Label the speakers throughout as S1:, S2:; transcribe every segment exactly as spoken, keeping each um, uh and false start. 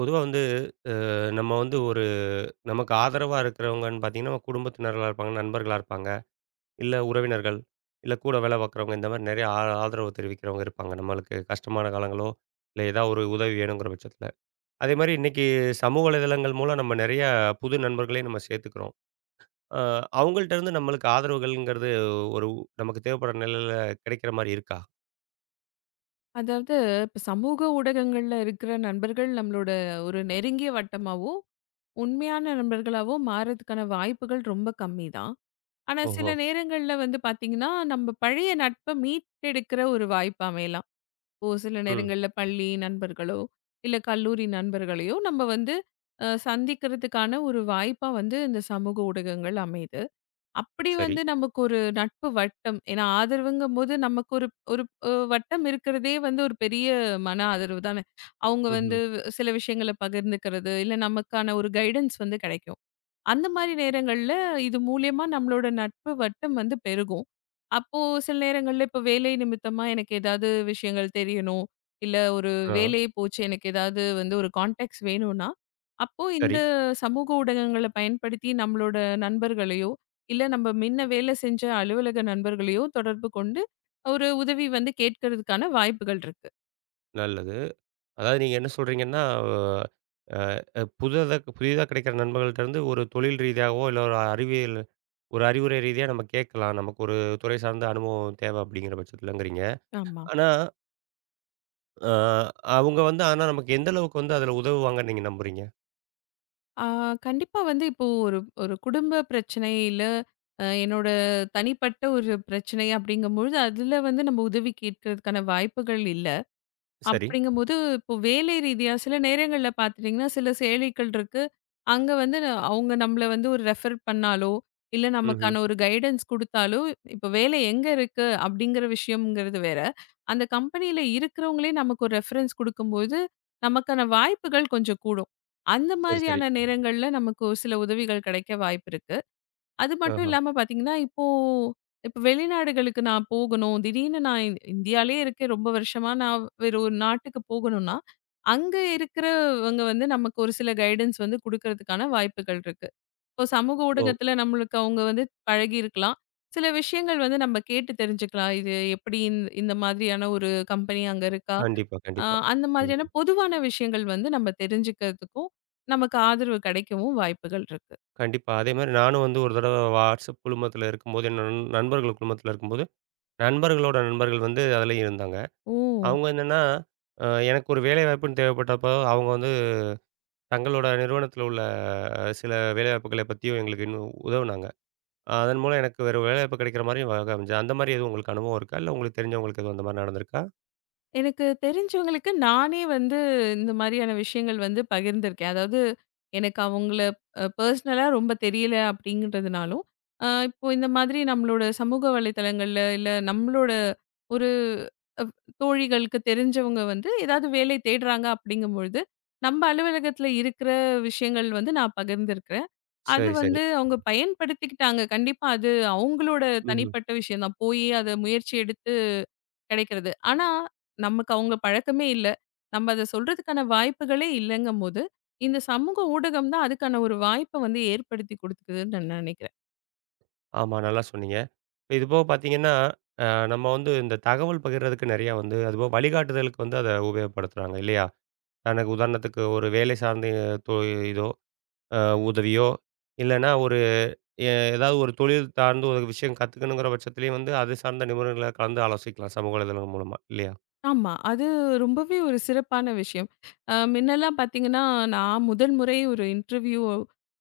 S1: பொதுவா வந்து அஹ், நம்ம வந்து ஒரு நமக்கு ஆதரவா இருக்கிறவங்கன்னு பார்த்தீங்கன்னா, நம்ம குடும்பத்தினர்களா இருப்பாங்க, நண்பர்களா இருப்பாங்க, இல்ல உறவினர்கள், இல்ல கூட வேலை பார்க்குறவங்க இந்த மாரி நெறைய ஆ ஆதரவு தெரிவிக்கிறவங்க இருப்பாங்க. நம்மளுக்கு கஷ்டமான காலங்களோ, இல்ல ஏதாவது ஒரு உதவி வேணுங்கிற பட்சத்தில. அதே மாரி இன்னைக்கு சமூக வலைதளங்கள் மூலம் நம்ம நெறைய புது நண்பர்களையும் நம்ம சேர்த்துக்கிறோம். அ அவங்கள்ட்ட இருந்து நம்மளுக்கு ஆதரவுகள்ங்கிறது ஒரு உ- நமக்கு தேவைப்படுற நிலையில கிடைக்கிற மாரி இருக்கா?
S2: அதாவது இப்ப சமூக ஊடகங்கள்ல இருக்கிற நண்பர்கள் நம்மளோட ஒரு நெருங்கிய வட்டமாவோ, உண்மையான நண்பர்களாவோ மாறதுக்கான வாய்ப்புகள் ரொம்ப கம்மி தான். ஆனா, சில
S1: ஓஹோ!
S2: நேரங்கள்ல வந்து பார்த்தீங்கன்னா, நம்ம பழைய நட்ப மீட்டெடுக்கிற ஒரு வாய்ப்பு அமையலாம். ஓ! சில
S1: ம்.
S2: நேரங்கள்ல பள்ளி நண்பர்களோ, இல்ல கல்லூரி நண்பர்களையோ நம்ம வந்து அ சந்திக்கிறதுக்கான ஒரு வாய்ப்பா வந்து இந்த சமூக ஊடகங்கள் அமையுது. அப்படி
S1: சரி.
S2: வந்து நமக்கு ஒரு நட்பு வட்டம். ஏன்னா ஆதரவுங்கும்போது நமக்கு ஒரு ஒரு அ வட்டம் இருக்கிறதே வந்து ஒரு பெரிய மன ஆதரவு தானே! அவங்க
S1: ம்ஹ்ம்.
S2: வந்து சில விஷயங்கள பகிர்ந்துக்கிறது, இல்ல நமக்கான ஒரு கைடன்ஸ் வந்து கிடைக்கும். அந்த மாரி நேரங்கள்ல இது மூலியமா நம்மளோட நட்பு வட்டம் வந்து பெருகும். அப்போ சில நேரங்கள்ல இப்போ வேலை நிமித்தமா எனக்கு ஏதாவது விஷயங்கள் தெரியணும். இல்ல ஒரு
S1: ஆ.
S2: வேலை போச்சு எனக்கு ஏதாவது வந்து ஒரு கான்டாக்ட்ஸ் வேணும்னா, அப்போ
S1: சரி.
S2: இந்த சமூக ஊடகங்கள பயன்படுத்தி நம்மளோட நண்பர்களையோ, இல்ல நம்ம முன்ன வேலை செஞ்ச அலுவலக நண்பர்களையோ தொடர்பு கொண்டு ஒரு உதவி வந்து கேட்கறதுக்கான வாய்ப்புகள் இருக்கு.
S1: நல்லது. அதாவது நீங்க என்ன சொல்றீங்கன்னா, அ அ புதிதா புதிதா கிடைக்கிற நண்பர்கள்ட்ட இருந்து ஒரு தொழில் ரீதியாவோ, இல்ல ஒரு அறிவியல் ஒரு அறிவுரை ரீதியா நம்ம கேட்கலாம். நமக்கு ஒரு துறை சார்ந்த அனுபவம் தேவை அப்படிங்கிற பட்சத்துலங்கிறீங்க.
S2: ஆமா.
S1: ஆனா, அ அவங்க வந்து ஆனா நமக்கு எந்த அளவுக்கு வந்து அதில உதவுவாங்கன்னு நீங்க நம்புறீங்க?
S2: ஆ, கண்டிப்பா வந்து இப்போ ஒரு ஒரு குடும்ப பிரச்சனை இல்ல அ, என்னோட தனிப்பட்ட ஒரு பிரச்சனை அப்படிங்கும்பொழுது அதுல வந்து நம்ம உதவி கேட்கறதுக்கான வாய்ப்புகள் இல்ல
S1: சரி.
S2: அப்படிங்கும்போது, இப்போ வேலை ரீதியா சில நேரங்கள்ல பார்த்துட்டீங்கன்னா, சில செயலிகள் இருக்கு. அங்க வந்து ந- அவங்க நம்மள வந்து ஒரு ரெஃபர் பண்ணாலோ, இல்ல
S1: ம்ஹ்ம்.
S2: நமக்கான ஒரு கைடன்ஸ் குடுத்தாலோ, இப்போ வேலை எங்க இருக்கு அப்படிங்கிற விஷயம்ங்கிறது வேற. அந்த கம்பெனியில இருக்கிறவங்களே நமக்கு ஒரு ரெஃபரன்ஸ் குடுக்கும்போது, நமக்கான வாய்ப்புகள் கொஞ்சம் கூடும். அந்த
S1: சரி, சரி.
S2: மாதிரியான நேரங்கள்ல நமக்கு ஒரு சில உதவிகள் கிடைக்க வாய்ப்பு இருக்கு. அது மட்டும்
S1: ஆஹா.
S2: இல்லாம பார்த்தீங்கன்னா, இப்போ இப்போ வெளிநாடுகளுக்கு நான் போகணும். திடீர்னு நான் இந் இந்தியாலயே இருக்கேன். ரொம்ப வருஷமா நான் வேற ஒரு நாட்டுக்கு போகணும்னா, அங்க இருக்கிறவங்க வந்து நமக்கு ஒரு சில கைடன்ஸ் வந்து குடுக்கறதுக்கான வாய்ப்புகள் இருக்கு. இப்போ சமூக
S1: ஓ!
S2: ஊடகத்துல நம்மளுக்கு அவங்க வந்து பழகியிருக்கலாம். சில விஷயங்கள் வந்து நம்ம கேட்டு தெரிஞ்சுக்கலாம். இது எப்படி இந் இந்த மாதிரியான ஒரு கம்பெனி அங்க இருக்கா?
S1: கண்டிப்பா,
S2: அ
S1: கண்டிப்பா.
S2: அந்த
S1: ம்.
S2: மாதிரியான பொதுவான விஷயங்கள் வந்து நம்ம தெரிஞ்சுக்கிறதுக்கும், நமக்கு ஆதரவு கிடைக்கவும் வாய்ப்புகள் இருக்கு.
S1: கண்டிப்பா. அதேமாரி நானும் வந்து ஒரு தடவ WhatsApp குழுமத்தில இருக்கும்போது, என் நண் நண்பர்கள் குழுமத்தில இருக்கும்போது, நண்பர்களோட நண்பர்கள் வந்து அதிலயும் இருந்தாங்க.
S2: ஓ!
S1: அவங்க என்னன்னா, அ எனக்கு ஒரு வேலைவாய்ப்புன்னு தேவைப்பட்டப்போ, அவங்க வந்து தங்களோட நிறுவனத்தில உள்ள அஹ், சில வேலைவாய்ப்புகளை பத்தியும் எங்களுக்கு இன்னும் உதவுனாங்க. அதன் மூலம் எனக்கு வேற வேலைவாய்ப்பு கிடைக்கிற மாரியும் வகை அமைஞ்சது. அந்த மாரி எதுவும் உங்களுக்கு அனுபவம் இருக்கா? இல்ல உங்களுக்கு தெரிஞ்சவங்களுக்கு எதுவும் அந்த மாரி நடந்திருக்கா?
S2: எனக்கு தெரிஞ்சவங்களுக்கு நானே வந்து இந்த மாதிரியான விஷயங்கள் வந்து பகிர்ந்திருக்கேன். அதாவது எனக்கு அவங்கள அ பர்சனலா ரொம்ப தெரியல அப்படிங்கிறதுனாலும், அ இப்போ இந்த மாதிரி நம்மளோட சமூக வலைதளங்கள்ல இல்ல நம்மளோட ஒரு அப் தோழிகளுக்கு தெரிஞ்சவங்க வந்து ஏதாவது வேலை தேடுறாங்க அப்படிங்கும்பொழுது, நம்ம அலுவலகத்தில இருக்கிற விஷயங்கள் வந்து நான் பகிர்ந்திருக்கிறேன். அது
S1: சரி, சரி.
S2: வந்து அவங்க பயன்படுத்திக்கிட்டாங்க. கண்டிப்பா அது அவங்களோட
S1: ம்ஹ்ம்.
S2: தனிப்பட்ட விஷயம் தான். போயி அத முயற்சி எடுத்து கிடைக்கிறது. ஆனா, நமக்கு அவங்க பழக்கமே இல்ல. நம்ம அத சொல்றதுக்கான வாய்ப்புகளே இல்லங்கும்போது, இந்த சமூக ஊடகம் தான் அதுக்கான ஒரு வாய்ப்ப வந்து ஏற்படுத்தி குடுத்துக்குதுன்னு நான் நினைக்கிறேன்.
S1: ஆமா, நல்லா சொன்னீங்க. இப்ப இது போக பார்த்தீங்கன்னா, அ நம்ம வந்து இந்த தகவல் பகிர்றதுக்கு நெறையா வந்து அதுபோக வழிகாட்டுதலுக்கு வந்து அத உபயோகப்படுத்துறாங்க இல்லையா? எனக்கு உதாரணத்துக்கு ஒரு வேலை சார்ந்த தொ இதோ அ உதவியோ, இல்லன்னா ஒரு எ ஏதாவது ஒரு தொழில் சார்ந்து ஒரு விஷயம் கத்துக்கணுங்கிற பட்சத்திலயும் வந்து, அது சார்ந்த நிபுணர்கள கலந்து ஆலோசிக்கலாம். சமூக வலைதளங்கள் மூலமா இல்லையா?
S2: ஆமா. அது ரொம்பவே ஒரு சிறப்பான விஷயம். அ முன்னெல்லாம் பார்த்தீங்கன்னா, நான் முதல் முறை ஒரு இன்டர்வியூ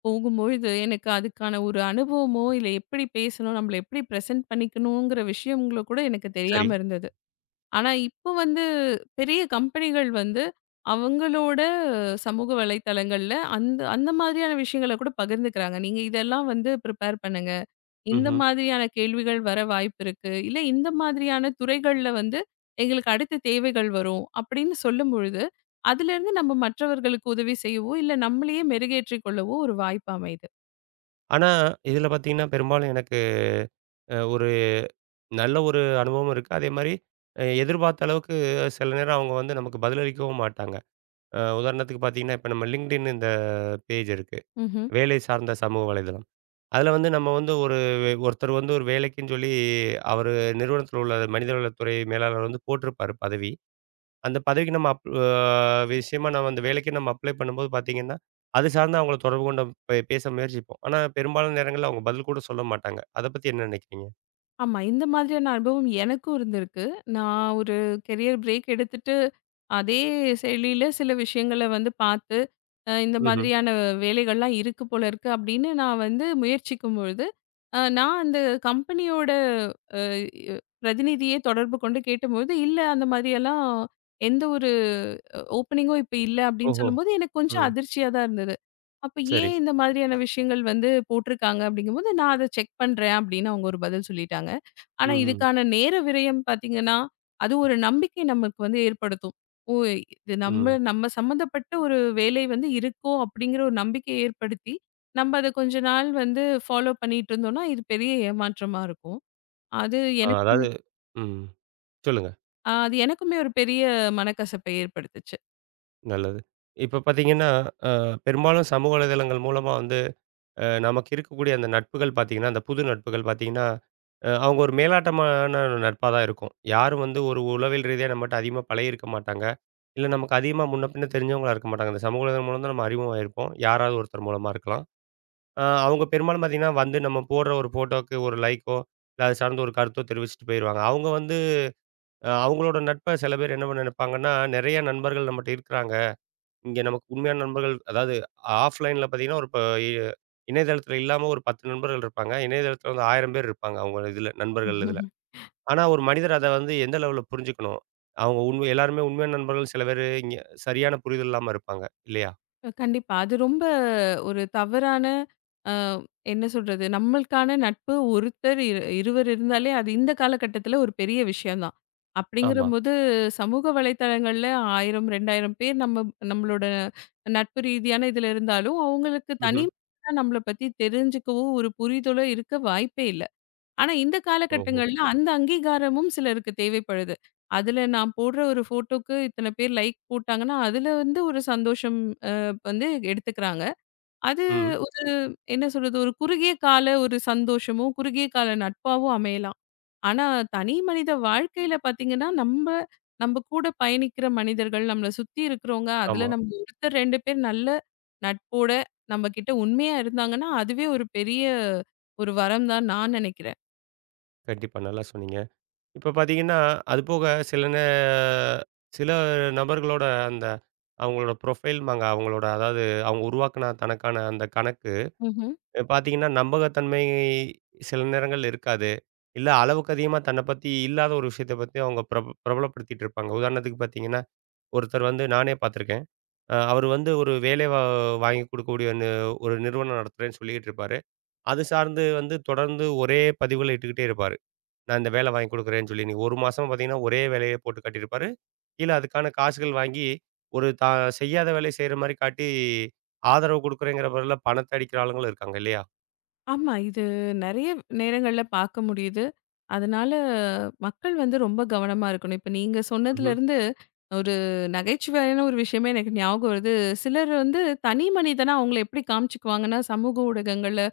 S2: போகும்பொழுது, எனக்கு அதுக்கான ஒரு அனுபவமோ, இல்ல எப்படி பேசணும், நம்மள எப்படி பிரசன்ட் பண்ணிக்கணுங்கிற விஷயங்களோ கூட எனக்கு
S1: சரி.
S2: தெரியாம இருந்தது. ஆனா, இப்போ வந்து பெரிய கம்பெனிகள் வந்து அவங்களோட சமூக வலைத்தளங்கள்ல அந்த அந்த மாதிரியான விஷயங்கள கூட பகிர்ந்துக்கிறாங்க. நீங்க இதெல்லாம் வந்து ப்ரிப்பேர் பண்ணுங்க. இந்த
S1: ம்ஹ்ம்.
S2: மாதிரியான கேள்விகள் வர வாய்ப்பிருக்கு. இல்ல இந்த மாதிரியான துறைகள்ல வந்து எங்களுக்கு அடுத்த தேவைகள் வரும் அப்படின்னு சொல்லும்பொழுது, அதிலிருந்து நம்ம மற்றவர்களுக்கு உதவி செய்யவோ, இல்ல நம்மளையே மெருகேற்றிக் கொள்ளவோ ஒரு வாய்ப்பு அமையுது.
S1: ஆனா, இதில பார்த்தீங்கன்னா, பெரும்பாலும் எனக்கு அ ஒரு நல்ல ஒரு அனுபவமும் இருக்கு. அதேமாரி அ எதிர்பார்த்த அளவுக்கு சில நேரம் அவங்க வந்து நமக்கு பதிலளிக்கவும் மாட்டாங்க. அ உதாரணத்துக்கு பார்த்தீங்கன்னா, இப்ப நம்ம LinkedIn இந்த பேஜ் இருக்கு. வேலை சார்ந்த சமூக வலைதளம். அதில வந்து நம்ம வந்து ஒரு வே- ஒருத்தர் வந்து ஒரு வேலைக்குன்னு சொல்லி அவரு நிறுவனத்தில உள்ள மனிதவளத்துறை மேலாளர் வந்து போட்டிருப்பாரு பதவி. அந்த பதவிக்கு நம்ம அப் அ விஷயமா நம்ம அந்த வேலைக்கு நம்ம அப்ளை பண்ணும்போது பார்த்தீங்கன்னா, அது சார்ந்து அவங்கள தொடர்பு கொண்டு பே பேச முயற்சிப்போம். ஆனா பெரும்பாலான நேரங்கள்ல அவங்க பதில் கூட சொல்ல மாட்டாங்க. அத பத்தி என்ன நினைக்கிறீங்க?
S2: ஆமா. இந்த மாதிரியான அனுபவம் எனக்கும் இருந்திருக்கு. நான் ஒரு கெரியர் பிரேக் எடுத்துட்டு, அதே செயலியில சில விஷயங்கள வந்து பார்த்து, அ இந்த
S1: ம்ஹ்ம்.
S2: மாதிரியான வேலைகள்லாம் இருக்கு போல இருக்கு அப்படின்னு நான் வந்து முயற்சிக்கும் பொழுது, அ நான் அந்த கம்பெனியோட அ பிரதிநிதியே தொடர்பு கொண்டு கேட்டபோது, "இல்ல அந்த மாதிரியெல்லாம் எந்த ஒரு ஓப்பனிங்கும் இப்ப இல்ல" அப்படின்னு
S1: ஓஹோ!
S2: சொல்லும்போது, எனக்கு கொஞ்சம்
S1: ம்.
S2: அதிர்ச்சியா தான் இருந்தது. அப்ப ஏன்
S1: சரி.
S2: இந்த மாதிரியான விஷயங்கள் வந்து போட்டிருக்காங்க அப்படிங்கும்போது, நான் அத செக் பண்றேன் அப்படின்னு அவங்க ஒரு பதில் சொல்லிட்டாங்க. ஆனா,
S1: ம்ஹ்ம்.
S2: இதுக்கான நேர விரயம் பார்த்தீங்கன்னா, அது ஒரு நம்பிக்கை நமக்கு வந்து ஏற்படுத்தும். ஓ! இது நம்ம
S1: ம்.
S2: நம்ம சம்மந்தப்பட்ட ஒரு வேலை வந்து இருக்கோ அப்படிங்கிற ஒரு நம்பிக்கையை ஏற்படுத்தி, நம்ம அத கொஞ்ச நாள் வந்து ஃபாலோ பண்ணிட்டு இருந்தோம்னா, இது பெரிய ஏமாற்றமா இருக்கும். அது
S1: அ
S2: எனக்குமே
S1: அதாவது ம். சொல்லுங்க.
S2: அ அது எனக்குமே ஒரு பெரிய மனக்கசப்பை ஏற்படுத்துச்சு.
S1: நல்லது. இப்ப பார்த்தீங்கன்னா, அ பெரும்பாலும் சமூக வலைதளங்கள் மூலமா வந்து அ நமக்கு இருக்கக்கூடிய அந்த நட்புகள் பார்த்தீங்கன்னா, அந்த புது நட்புகள் பார்த்தீங்கன்னா, அ அவங்க ஒரு மேலாட்டமான நட்பா தான் இருக்கும். யாரும் வந்து ஒரு உளவியல் ரீதியா நம்மட்ட அதிகமா பழகியிருக்க மாட்டாங்க. இல்ல நமக்கு அதிகமா முன்ன பின்ன தெரிஞ்சவங்களா இருக்க மாட்டாங்க. இந்த சமூக ஊடகம் மூலம் தான் நம்ம அறிமுகமாயிருப்போம். யாராவது ஒருத்தர் மூலமா இருக்கலாம். அ அவங்க பெரும்பாலும் பார்த்தீங்கன்னா, வந்து நம்ம போடுற ஒரு ஃபோட்டோக்கு ஒரு லைக்கோ, இல்ல அது சார்ந்த ஒரு கருத்தோ தெரிவிச்சுட்டு போயிருவாங்க. அவங்க வந்து அ அவங்களோட நட்ப சில பேர் என்ன பண்ண நினைப்பாங்கன்னா, நெறைய நண்பர்கள் நம்மட்ட இருக்கிறாங்க. இங்க நமக்கு உண்மையான நண்பர்கள் அதாவது ஆஃப்லைன்ல பார்த்தீங்கன்னா, ஒரு ப இ இணையதளத்தில இல்லாம ஒரு பத்து நண்பர்கள் இருப்பாங்க. இணையதளத்தில வந்து ஆயிரம் பேர் இருப்பாங்க, அவங்க இதுல நண்பர்கள் இதுல. ஆனா, ஒரு மனிதர் அத வந்து எந்த லெவல்ல புரிஞ்சுக்கணும்? அவங்க உண்மை எல்லாருமே உண்மையான நண்பர்கள் சில பேரு இங்க சரியான புரிதல் இல்லாம இருப்பாங்க, இல்லையா?
S2: அ கண்டிப்பா. அது ரொம்ப ஒரு தவறான அ என்ன சொல்றது? நம்மளுக்கான நட்பு ஒருத்தர் இரு இருவர் இருந்தாலே, அது இந்த காலகட்டத்தில ஒரு பெரிய விஷயம் தான்.
S1: ஆமா.
S2: அப்படிங்கிறபோது சமூக வலைதளங்கள்ல ஆயிரம், இரண்டாயிரம் பேர் நம்ம நம்மளோட நட்பு ரீதியான இதில இருந்தாலும், அவங்களுக்கு
S1: ம்ஹ்ம்.
S2: தனி நம்மள பத்தி தெரிஞ்சுக்கவோ, ஒரு புரிதலோ இருக்க வாய்ப்பே இல்ல. ஆனா, இந்த
S1: ஓஹோ!
S2: காலகட்டங்கள்ல அந்த அங்கீகாரமும் சிலருக்கு தேவைப்படுது. அதுல நான் போடுற ஒரு ஃபோட்டோக்கு இத்தன பேர் லைக் போட்டாங்கன்னா, அதுல வந்து ஒரு சந்தோஷம் அ வந்து எடுத்துக்கிறாங்க. அது
S1: ம்.
S2: ஒரு என்ன சொல்றது? ஒரு குறுகிய கால ஒரு சந்தோஷமும், குறுகிய கால நட்பாவும் அமையலாம். ஆனா, தனி மனித வாழ்க்கையில பார்த்தீங்கன்னா, நம்ப நம்ப கூட பயணிக்கிற மனிதர்கள், நம்மள சுத்தி இருக்கிறவங்க, அதுல
S1: ஆமா.
S2: நம்ம ஒருத்தர் இரண்டு பேர் நல்ல நட்போட நம்ம கிட்ட உண்மையா இருந்தாங்கன்னா, அதுவே ஒரு பெரிய ஒரு வரம் தான் நான் நெனைக்கிறேன்.
S1: கண்டிப்பா. நல்லா சொன்னீங்க. இப்ப பார்த்தீங்கன்னா, அதுபோக சில நே சில நபர்களோட அந்த அவங்களோட ப்ரொஃபைல்ம்பாங்க. அவங்களோட அதாவது அவங்க உருவாக்குன தனக்கான அந்த கணக்கு
S2: ம்ஹ்ம்.
S1: அ பார்த்தீங்கன்னா, நம்பகத்தன்மை சில நேரங்கள் இருக்காது. இல்ல அளவுக்கு அதிகமா தன்ன பத்தி இல்லாத ஒரு விஷயத்த பத்தி அவங்க பிரப பிரபலப்படுத்திட்டு இருப்பாங்க. உதாரணத்துக்கு பார்த்தீங்கன்னா, ஒருத்தர் வந்து நானே பார்த்துருக்கேன். அ அவரு வந்து ஒரு வேலை வா வாங்கி கொடுக்கக்கூடிய நி ஒரு நிறுவனம் நடத்துறேன்னு சொல்லிக்கிட்டு இருப்பாரு. அது சார்ந்து வந்து தொடர்ந்து ஒரே பதிவுகள இட்டுக்கிட்டே இருப்பாரு. நான் இந்த வேலை வாங்கி கொடுக்குறேன்னு சொல்லி. நீங்க ஒரு மாசமா பார்த்தீங்கன்னா, ஒரே வேலைய போட்டு காட்டியிருப்பாரு. கீழ அதுக்கான காசுகள் வாங்கி ஒரு தான் செய்யாத வேலைய செய்ற மாரி காட்டி, ஆதரவு குடுக்குறேங்கிற பேர்ல பணத்த அடிக்கிற ஆளுங்களும் இருக்காங்க இல்லையா?
S2: ஆமா. இது நெறைய நேரங்கள்ல பார்க்க முடியுது. அதனால மக்கள் வந்து ரொம்ப கவனமா இருக்கணும். இப்ப நீங்க
S1: ம்ஹ்ம்.
S2: சொன்னதுலருந்து ஒரு நகைச்சுவையான ஒரு விஷயமே எனக்கு ஞாபகம் வருது. சிலர் வந்து தனி மனிதனா அவங்கள எப்படி காமிச்சுக்குவாங்கன்னா, சமூக ஊடகங்கள்ல,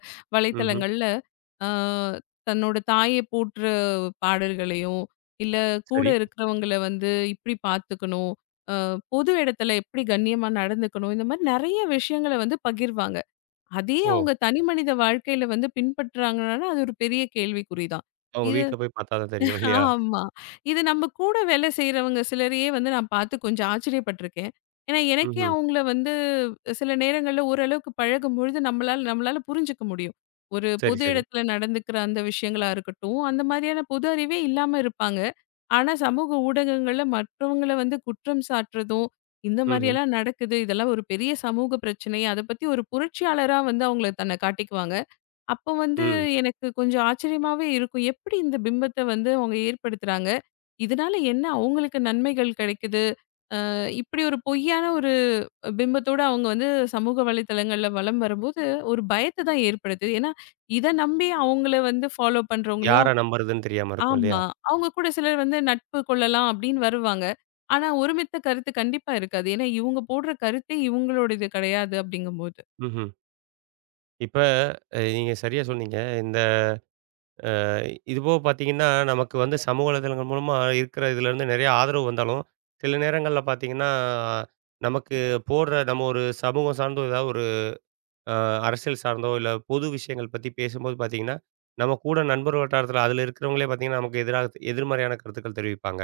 S1: ம்ஹ்ம்.
S2: வலைத்தளங்கள்ல ஆ தன்னோட தாய போற்ற பாடல்களையும், இல்ல கூட
S1: சரி.
S2: இருக்கிறவங்கள வந்து இப்படி பார்த்துக்கணும், அ பொது இடத்துல எப்படி கண்ணியமா நடந்துக்கணும், இந்த மாரி நெறைய விஷயங்கள வந்து பகிர்வாங்க. அதே
S1: ஓ!
S2: அவங்க தனி மனித வாழ்க்கையில வந்து பின்பற்றாங்கன்னா, அது ஒரு பெரிய கேள்விக்குறிதான்.
S1: அவங்க
S2: இது
S1: வீட்ல போய் பார்த்தா தான் தெரியும் இல்லையா?
S2: ஆமா. இது நம்ம கூட வேலை செய்றவங்க சிலரையே வந்து நான் பார்த்து கொஞ்சம் ஆச்சரியப்பட்டுருக்கேன். ஏன்னா, எனக்கே
S1: ம்ஹ்ம்.
S2: அவங்கள வந்து சில நேரங்கள்ல ஓரளவுக்கு பழகும்பொழுது நம்மளால நம்மளால புரிஞ்சுக்க முடியும். ஒரு
S1: சரி,
S2: பொது
S1: சரி.
S2: இடத்துல நடந்துக்கிற அந்த விஷயங்களா இருக்கட்டும், அந்த மாரியான பொது அறிவே இல்லாம இருப்பாங்க. ஆனா சமூக ஊடகங்கள்ல மற்றவங்கள வந்து குற்றம் சாட்டுறதும், இந்த
S1: ம்ஹ்ம்.
S2: மாரியெல்லாம் நடக்குது. இதெல்லாம் ஒரு பெரிய சமூக பிரச்சனை. அத பத்தி ஒரு புரட்சியாளரா வந்து அவங்கள தன்னை காட்டிக்குவாங்க. அப்போ வந்து
S1: ம்.
S2: எனக்கு கொஞ்சம் ஆச்சரியமாவே இருக்கும். எப்படி இந்த பிம்பத்த வந்து அவங்க ஏற்படுத்துறாங்க? இதனால என்ன அவங்களுக்கு நன்மைகள் கிடைக்குது? அ இப்படி ஒரு பொய்யான ஒரு பிம்பத்தோட அவங்க வந்து சமூக வலைதளங்கள்ல வலம் வரும்போது, ஒரு பயத்த தான் ஏற்படுத்துது. ஏன்னா, இத நம்பி அவங்கள வந்து ஃபாலோ பண்றவங்களையும்
S1: யார நம்புறதுன்னு தெரியாம இருக்கும் இல்லையா?
S2: ஆமா. அவங்க கூட சிலர் வந்து நட்பு கொள்ளலாம் அப்படின்னு வருவாங்க. ஆனா, ஒருமித்த கருத்து கண்டிப்பா இருக்காது. ஏன்னா, இவங்க போடுற கருத்தே இவங்களோடது கிடையாது அப்படிங்கும்போது.
S1: ம்ஹ்ம். இப்ப அ நீங்க சரியா சொன்னீங்க. இந்த இதுபோக பார்த்தீங்கன்னா, நமக்கு வந்து சமூக வலைதளங்கள் மூலமா இருக்கிற இதுலேருந்து நிறைய ஆதரவு வந்தாலும், சில நேரங்கள்ல பார்த்தீங்கன்னா, நமக்கு போடுற நம்ம ஒரு சமூகம் சார்ந்தோ, ஏதாவது ஒரு அ அரசியல் சார்ந்தோ, இல்ல பொது விஷயங்கள் பத்தி பேசும்போது பார்த்தீங்கன்னா, நம்ம கூட நண்பர் வட்டாரத்தில அதில இருக்கிறவங்களே பார்த்தீங்கன்னா, நமக்கு எதிராக எதிர்மறையான கருத்துக்கள் தெரிவிப்பாங்க.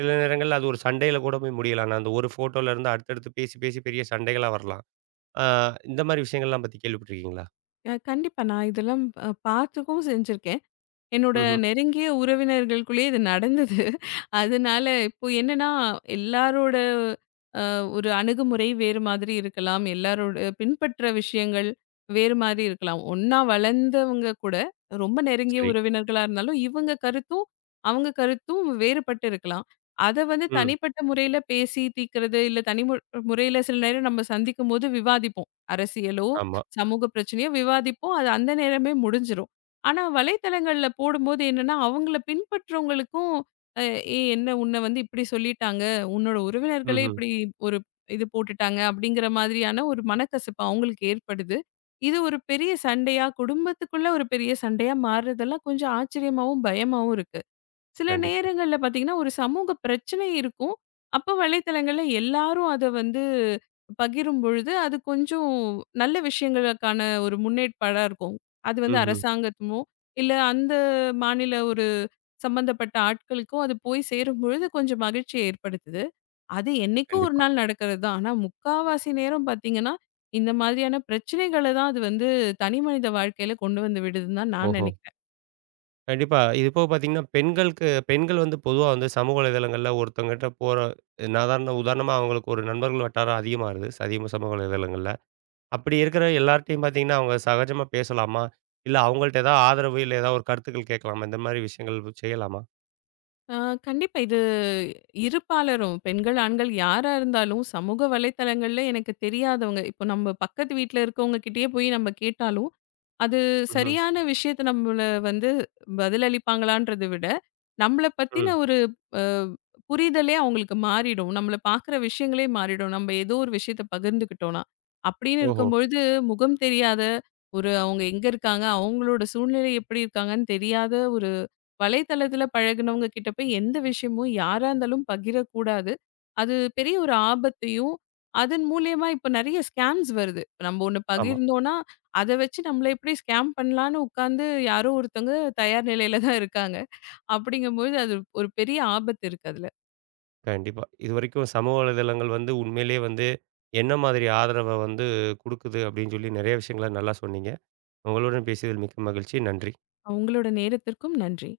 S1: சில நேரங்கள்ல அது ஒரு சண்டையில கூட போய் முடியலாம். நான் அந்த ஒரு ஃபோட்டோல இருந்து அடுத்தடுத்து பேசி, பேசி பெரிய சண்டைகளா வரலாம். ஆ இந்த மாரி விஷயங்கள்லாம் பத்தி கேள்விப்பட்டுருக்கீங்களா?
S2: அ கண்டிப்பா. நான் இதெல்லாம் அ பார்த்துக்கவும் செஞ்சிருக்கேன். என்னோட
S1: ம்ஹ்ம்.
S2: நெருங்கிய உறவினர்களுக்குள்ளேயே இது நடந்தது. அதனால இப்போ என்னன்னா எல்லாரோட ஒரு அணுகுமுறை வேறு மாதிரி இருக்கலாம். எல்லாரோட பின்பற்ற விஷயங்கள் வேறு மாதிரி இருக்கலாம். ஒண்ணா வளர்ந்தவங்க கூட ரொம்ப நெருங்கிய
S1: சரி.
S2: உறவினர்களா இருந்தாலும், இவங்க கருத்தும், அவங்க கருத்தும் வேறுபட்டு இருக்கலாம். அத வந்து
S1: ம்.
S2: தனிப்பட்ட முறையில பேசி தீர்க்கிறது, இல்ல தனி மு முறையில சில நேரம் நம்ம சந்திக்கும்போது விவாதிப்போம். அரசியலோ,
S1: ஆமா.
S2: சமூக பிரச்சனையோ விவாதிப்போம். அது அந்த நேரமே முடிஞ்சிரும். ஆனா வலைத்தளங்கள்ல போடும்போது என்னன்னா, அவங்கள பின்பற்றவங்களுக்கும், அ "ஏய் என்ன உன்ன வந்து இப்படி சொல்லிட்டாங்க. உன்னோட உறவினர்களே
S1: ம்ஹ்ம்.
S2: இப்படி ஒரு இது போட்டுட்டாங்க" அப்படிங்கிற மாதிரியான ஒரு மனக்கசப்பு அவங்களுக்கு ஏற்படுது. இது ஒரு பெரிய சண்டையா, குடும்பத்துக்குள்ள ஒரு பெரிய சண்டையா மாறுறதெல்லாம் கொஞ்சம் ஆச்சரியமாவும், பயமாவும் இருக்கு. சில
S1: கண்டிப்பா.
S2: நேரங்கள்ல பார்த்தீங்கன்னா, ஒரு சமூக பிரச்சனை இருக்கும். அப்ப வலைத்தளங்கள்ல எல்லாரும் அத வந்து பகிரும் பொழுது, அது கொஞ்சம் நல்ல விஷயங்களுக்கான ஒரு முன்னேற்பாடா இருக்கும். அது வந்து
S1: ம்ஹ்ம்.
S2: அரசாங்கத்துமோ, இல்ல அந்த மாநில ஒரு சம்பந்தப்பட்ட ஆட்களுக்கோ அது போய் சேரும்பொழுது கொஞ்சம் மகிழ்ச்சிய ஏற்படுத்துது. அது என்னைக்கோ ஒரு
S1: கண்டிப்பா.
S2: நாள் நடக்கிறது தான். ஆனா, முக்காவாசி நேரம் பார்த்தீங்கன்னா, இந்த மாதிரியான பிரச்சனைகள தான் அது வந்து தனி மனித வாழ்க்கையில கொண்டு வந்து விடுதுன்னு தான் நான்
S1: ஓஹோ!
S2: நினைக்கிறேன்.
S1: கண்டிப்பா. இது போக பார்த்தீங்கன்னா, பெண்களுக்கு பெண்கள் வந்து பொதுவா வந்து சமூக வலைதளங்கள்ல ஒருத்தவங்ககிட்ட போற சாதாரண உதாரணமா அவங்களுக்கு ஒரு நண்பர்கள் வட்டாரம் அதிகமா வருது. அதிகமா சமூக வலைதளங்கள்ல. அப்படி இருக்கிற எல்லார்ட்டயும் பார்த்தீங்கன்னா, அவங்க சகஜமா பேசலாமா? இல்ல அவங்கள்ட்ட ஏதாவது ஆதரவு, இல்ல ஏதாவது ஒரு கருத்துக்கள் கேட்கலாமா? இந்த மாரி விஷயங்கள் செய்யலாமா?
S2: ஆ கண்டிப்பா. இது இருபாலரும் பெண்கள், ஆண்கள் யாரா இருந்தாலும் சமூக வலைத்தளங்கள்ல எனக்கு தெரியாதவங்க இப்போ நம்ம பக்கத்து வீட்ல இருக்கவங்க கிட்டயே போய் நம்ம கேட்டாலும் அது
S1: ம்ஹ்ம்.
S2: சரியான விஷயத்த நம்மள வந்து பதிலளிப்பாங்களான்றத விட, நம்மள
S1: ம்.
S2: பத்தின ஒரு அ புரிதலே அவங்களுக்கு மாறிடும். நம்மள பார்க்குற விஷயங்களே மாறிடும். நம்ம ஏதோ ஒரு விஷயத்த பகிர்ந்துக்கிட்டோம்னா. அப்படின்னு
S1: ஓஹோ!
S2: இருக்கும்பொழுது, முகம் தெரியாத ஒரு அவங்க எங்க இருக்காங்க? அவங்களோட சூழ்நிலை எப்படி இருக்காங்கன்னு தெரியாத வலைத்தளத்துல பழகுனவங்க கிட்ட போய் எந்த விஷயமும் யாரா இருந்தாலும் பகிரக்கூடாது. அது பெரிய ஒரு ஆபத்தையும், அதன் மூலியமா இப்ப நெறைய ஸ்கேம்ஸ் வருது. இப்ப நம்ம ஒண்ணு
S1: ஆமா.
S2: பகிர்ந்தோம்னா, அத வச்சு நம்மள எப்படி ஸ்கேம் பண்ணலான்னு உட்காந்து யாரோ ஒருத்தவங்க தயார் நிலையில தான் இருக்காங்க. அப்படிங்கும்போது அது ஒரு பெரிய ஆபத்து இருக்கு அதுல.
S1: கண்டிப்பா. இதுவரைக்கும் சமூக வலைதளங்கள் வந்து உண்மையிலேயே வந்து என்ன மாதிரி ஆதரவ வந்து குடுக்குது அப்படின்னு சொல்லி நெறைய விஷயங்கள நல்லா சொன்னீங்க. உங்களுடன் பேசியதில் மிக்க மகிழ்ச்சி. நன்றி.
S2: உங்களோட நேரத்திற்கும் நன்றி.